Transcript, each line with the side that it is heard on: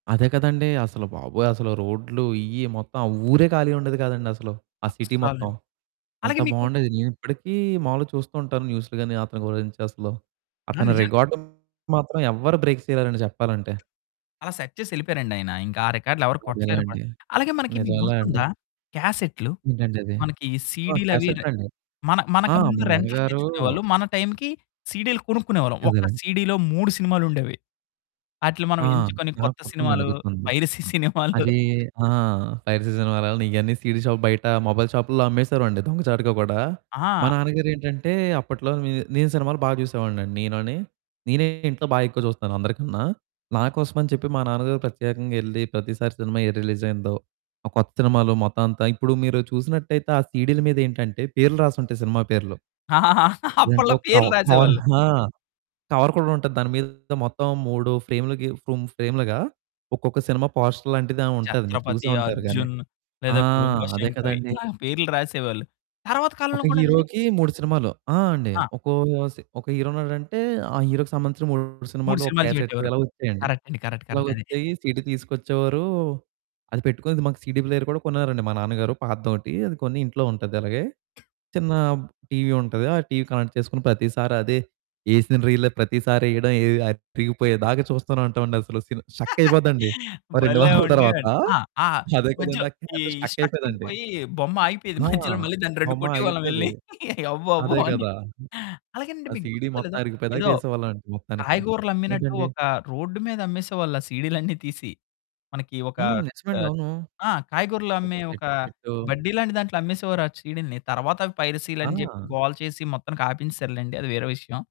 right: అదే కదండీ. అసలు బాబోయ్ అసలు రోడ్లు ఇయ్యి, మొత్తం ఆ ఊరే ఖాళీ ఉండేది కాదండి అసలు. ఆ సిటీ
left: అస్సలండి.
right: మొత్తం. అంత
left: అలాగే మీకు
right: బావుండేది. నేను ఇప్పడికి మావూలుగా చూస్తూ ఉంటాను న్యూసులు గాని, అతని గురించి అసలు
left: ఆ!
right: అతని
left: నిజం.
right: రికార్డ్‌ని మాత్రం ఎవ్వరు బ్రేక్ చేయలేరండి చెప్పాలంటే.
left: అలా సెట్ చేసి యెళ్ళిపోయారండి ఆయన. ఇంకా ఆ రికార్డులు ఎవరు కొట్టలేరు కూడ.
right: అదేలేండి.
left: అలాగే మనకి మీకు
right: నిజంలే అండి.
left: గుర్తుందా క్యాసెట్టులు.
right: ఏంటండి అది?
left: మనకి
right: ఆ!
left: సీడీ‌లు అవి రె
right: క్యాసెటులండి.
left: మన
right: ఆ!
left: మనకు ముందు
right: మా
left: రెంట్లుకు
right: నాన్నగారు
left: తెచ్చుకునేవాళ్ళు. మన టైంకి సీడీ‌లు కొనుక్కునేవాళ్ళం. ఒక్క
right: అదేలెండి.
left: సీడీ‌లో 3 సినిమాలుండేవి. ఆటిలిని మనం
right: ఆ!
left: ఎంచుకొని
right: నాకు
left: కొత్త
right: గుర్తుందండి.
left: సినిమాలు
right: గుర్తుంది.
left: పైరసీ సినిమాలు
right: అదీ ఆ! పైరసీ సినిమాలన్ని, ఇయన్నీ సీడీ షాపు బయట మొబైల్ షాపుల్లో అమ్మేసేవోరమండి దొంగచాటుగా గుడా. మా
left: ఆ!
right: నాన్నగారు ఏంటంటే అప్పట్లో, మే నేను సినిమాలు బా చూసేవాడిని అండి నేనుని. నేనే ఇంట్లో బా ఎక్కువ చూస్తాను అందరికన్నా. నాకోసమని చెప్పి మా నాన్నగారు ప్రత్యేకంగా యెళ్లి, ప్రతిసారి సినిమా ఏది రిలీజ్ అయిందో, ఆ కొత్త సినిమాలు మొత్తం అంతా ఇప్పుడు మీరు చూసినట్టయితే ఆ సీడీల మీద ఏంటంటే పేర్లు రాసుంటాయి సినిమా పేర్లు.
left: ఆహహా!
right: లేదంటే
left: అప్పట్లో
right: ఒక కవ్
left: పేర్లు
right: కవర్,
left: రాసేవాళ్ళు.
right: ఆ! కవర్ కూడా ఉంటది. దాని మీద మొత్తం 3 ఫ్రేములుగిఫ్ ఫ్రేములుగా, ఒక్కొక్క సినిమా పోస్టర్ లాంటిదని ఉంటాది. మీరు చూసే
left: 'చత్రపతి',
right: ఉంటారు గాని.
left: 'అర్జున్' లేదా
right: ఆ!
left: 'గుడుంబ
right: అదే
left: శంకర్'
right: కదండీ.
left: ఇలాగ పేర్లు రాసేవాళ్ళు. తరువాత కాలంలో
right: ఒక
left: కూడానండి.
right: హీరోకి 3 సినిమాలు. ఆ! అండి,
left: ఆ!
right: ఒకో స్ ఒక హీరో ఉన్నాడంటే, ఆ హీరోకి సంబంధించిన 3
left: 3
right: సినిమాలు ఒక
left: సినిమాలు
right: క్యాసెట్టు
left: చూపెట్టేవారు.
right: ఇలా వచ్చాయండి.
left: కరెక్ట్ అండి. కరెక్ట్,
right: ఇలా
left: కరెక్ట్ అది.
right: వచ్చాయి సీడీ తీసుకొచ్చేవారు, అది పెట్టుకొనేది మాకు సీడీ ప్లేయరు కూడా కొన్నారండి మా నాన్నగారు పాతదొకటి. అది కొని ఇంట్లో ఉంటది అలాగే. చిన్న బ్ టీవీ ఉంటది. ఆ టీవీ కనెక్ట్ చేసుకొన్న ప్రతిసారి అదే, యేసీన రీలే ప్రతిసారి యేయడం, అరిగిపోయేదాకా చూస్తూనే ఉంటాం అండి అసలు. Sin stuck అయిపోద్దండి. ఓ 2
left: భలే!
right: వారాల తరువాత
left: ఉండేవాడిని. ఆ! ఆ
right: అదే
left: మధ్యలో
right: కదండీ ఆ
left: ఈ
right: క్యాసెట్టు స్టక్
left: స్ట్రక్
right: అయిపోదండి.
left: అంపోయి బొమ్మ ఆగిపోయేది
right: ఆ
left: మధ్యలో, మళ్ళీ దాన్ని రెండు
right: బొమ్మ
left: కొట్టేవాళ్ళం
right: ఆగిపోయేది.
left: యెళ్ళి అవ్వు అవ్వు
right: అదే
left: అని.
right: గదా!
left: అలాగేనండి
right: ఆ
left: మీకు
right: సీడీ
left: గుర్తుందో
right: మొత్తం
left: లేదో,
right: అరిగిపోదాక
left: ఏదో
right: చేసేవాళ్ళమండి మొత్తానికి.
left: కాయగూరలు అమ్మినట్టు
right: ఏంటండి?
left: ఒక రోడ్డు మీద అమ్మేసేవాళ్ళు ఆ సీడీలన్నీ తీసి. మనకి ఒక
right: హ్మ్, నిజమండి
left: ఆహ్,
right: అవును.
left: ఆ! కాయగూరలు
right: ఒక
left: అమ్మే ఒక
right: సెట్టు సెట్టు
left: బడ్డీలాంటి దాంట్లో అమ్మేసేవారు ఆ సీడీలుని. తరువాత అవి పైరసీలు
right: ఆ!
left: అని జెప్పి, గోల చేసి, మొత్తానికి ఆపించేసారులెండి అది వేరే విషయం.